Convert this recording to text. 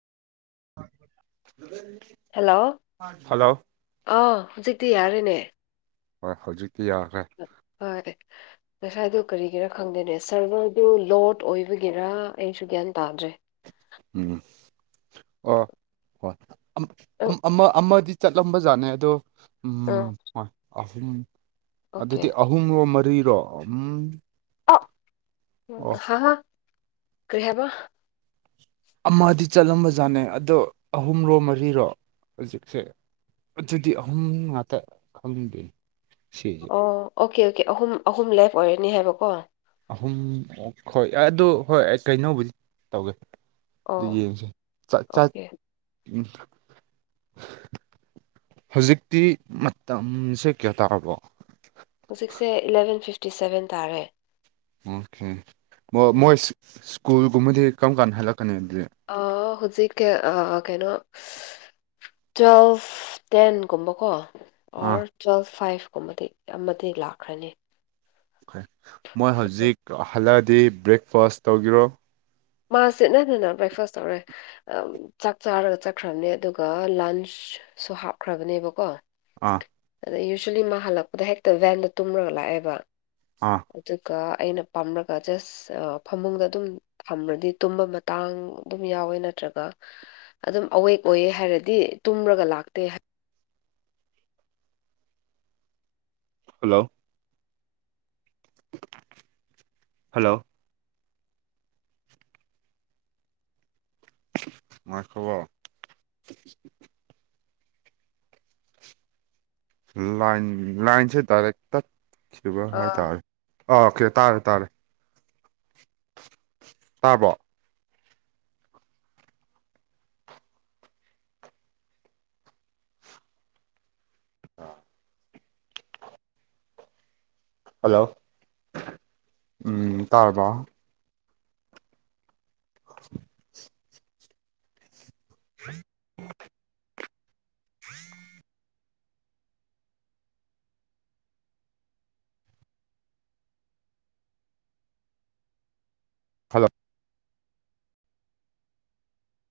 [unintelligible] hello hello ꯑꯥ ꯍꯧꯖꯤꯛꯇꯤ ꯌꯥꯔꯦꯅꯦ ꯍꯣꯏ ꯍꯧꯖꯤꯛꯇꯤ ꯌꯥꯈ꯭ꯔꯦ ꯍꯣꯏ ꯉꯁꯥꯏꯗꯨ ꯀꯔꯤꯒꯤꯔꯥ ꯈꯪꯗꯦꯅꯦ ꯁꯔꯚꯔꯗꯨ ꯂꯣꯗ ꯑꯣꯏꯕꯒꯤꯔ ꯑꯩꯁꯨ ꯒ꯭ꯌꯥꯟ ꯇꯥꯗ꯭ꯔꯦ ꯎꯝ ꯑꯣ ꯍ ꯑꯪ ꯑꯃ ꯑꯃꯗꯤ ꯆꯠꯂꯝꯕꯖꯥꯠꯅꯦ ꯑꯗꯣ ꯎꯝ ꯑꯥ ꯍꯣꯏ ꯑꯍꯨꯝ ꯑꯣꯀꯦ ꯑꯗꯨꯗꯤ ꯑꯍꯨꯝ ꯑꯍꯨꯝꯔꯣ ꯃꯔꯤꯔꯣ ꯎꯝ ꯑꯣ ꯑꯣ ꯍ ꯍ ꯀꯩ ꯍꯥꯏꯕ ꯑꯃꯗꯤ ꯆꯠꯂꯝꯕ ꯖꯥꯠꯅꯦ ꯑꯗꯣ ꯑꯍꯨꯝꯔꯣ ꯃꯔꯤꯔꯣ ꯍꯧꯖꯤꯛꯁꯦ ꯑꯗꯨꯗꯤ ꯑꯍꯨꯝ ꯉꯥꯛꯇ ꯈꯪꯅꯤꯡꯗꯣꯏꯅꯤ ꯑꯣ ꯑꯣꯀꯦ ꯑꯣꯀꯦ ꯑꯍꯨꯝ ꯑꯍꯨꯝ ꯂꯦꯞ ꯑꯣꯏꯔꯅꯤ ꯍꯥꯏꯕꯀꯣ ꯑꯍꯨꯝ ꯍꯣꯏ ꯑꯗꯨ ꯍꯣꯏ ꯑꯩ ꯀꯩꯅꯣꯕꯨꯗꯤ ꯇꯧꯒꯦ ꯑꯗꯨ ꯌꯦꯡꯁꯦ ꯆꯠ ꯑꯣꯀꯦ ꯎꯝ ꯍꯧꯖꯤꯛꯇꯤ ꯃꯇꯝꯁꯦ ꯀꯌꯥ ꯇꯥꯔꯕꯣ ꯍꯧꯖꯤꯛꯁꯦ ꯏꯂꯕꯦꯟ ꯐꯤꯐꯇꯤ ꯁꯕꯦꯟ ꯇꯥꯔꯦ ꯑꯣꯀꯦ ꯃꯣꯏ ꯁ꯭ꯀꯨꯜꯒꯨꯝꯕꯗꯤ ꯀꯔꯝ ꯀꯥꯟꯗ ꯍꯜꯂꯛꯀꯅꯤ ꯑꯗꯨꯗꯤ ꯑ ꯍꯧꯖꯤꯛ ꯀꯦ ꯀꯩꯅꯣ ꯇ꯭ꯋꯦꯜꯐ ꯇꯦꯟꯒꯨꯝꯕꯀꯣ ꯑ ꯇ꯭ꯨꯋꯦꯜ ꯐꯥꯏ꯭ꯚ ꯀꯨꯝꯕꯗꯤ ꯑꯃꯗꯤ ꯂꯥꯛꯈꯔꯅꯤ ꯃꯣꯏ ꯍꯧꯖꯤꯛ ꯍꯜꯂꯛꯑꯗꯤ ꯕ꯭ꯔꯦꯛꯐꯥꯁ꯭ꯠ ꯇꯧꯒꯗꯔꯣ ꯃꯥꯁꯦ ꯅꯠꯇꯦ ꯕ꯭ꯔꯦꯛꯐꯥꯁ ꯇꯧꯔꯦꯏ ꯆꯥꯛ ꯆꯥꯔꯒ ꯆꯠꯈ꯭ꯔꯕꯅꯦ ꯑꯗꯨꯒ ꯂꯟꯁꯁꯨ ꯍꯥꯞꯈ꯭ꯔꯕꯅꯦꯕꯀꯣ ꯑꯥ ꯑꯗ ꯌꯨꯖ꯭ꯋꯦꯂꯤ ꯃꯥ ꯍꯜꯂꯛꯄꯗ ꯍꯦꯛꯇ ꯚꯦꯟꯗ ꯇꯨꯝꯔꯒ ꯂꯥꯛꯑꯦꯕ ꯑꯥ ꯑꯗꯨꯒ ꯑꯩꯅ ꯄꯥꯝꯂꯒ ꯖꯁ ꯐꯃꯨꯡꯗ ꯑꯗꯨꯝ ꯐꯝꯔꯗꯤ ꯇꯨꯝꯕ ꯃꯇꯥꯡ ꯑꯗꯨꯝ ꯌꯥꯎꯋꯦ ꯅꯠꯇ꯭ꯔꯒ ꯑꯗꯨꯝ ꯑꯋꯦꯛ ꯑꯣꯏꯌꯦ ꯍꯥꯏꯔꯗꯤ ꯇꯨꯝꯔꯒ ꯂꯥꯛꯇꯦ ꯍꯜꯂꯣ ꯍꯜꯂꯣ ꯉꯥꯏꯈꯣꯀꯣ ꯂꯥꯏꯟ ꯂꯥꯏꯟꯁꯦ ꯗꯥꯏꯔꯦꯛ ꯇꯠꯈꯤꯕ ꯑꯥ ꯍꯥꯏꯇꯥꯔꯦ ꯑꯣꯀꯦ ꯇꯥꯔꯦ ꯇꯥꯔꯦ ꯇꯥꯕ꯭ꯔꯣ ꯑꯥ ꯍꯜꯂꯣ ꯎꯝ ꯇꯥꯔꯕꯣ ꯑ [inaudible] ꯐ [inaudible] ꯍ [inaudible] ꯍꯜꯂꯣ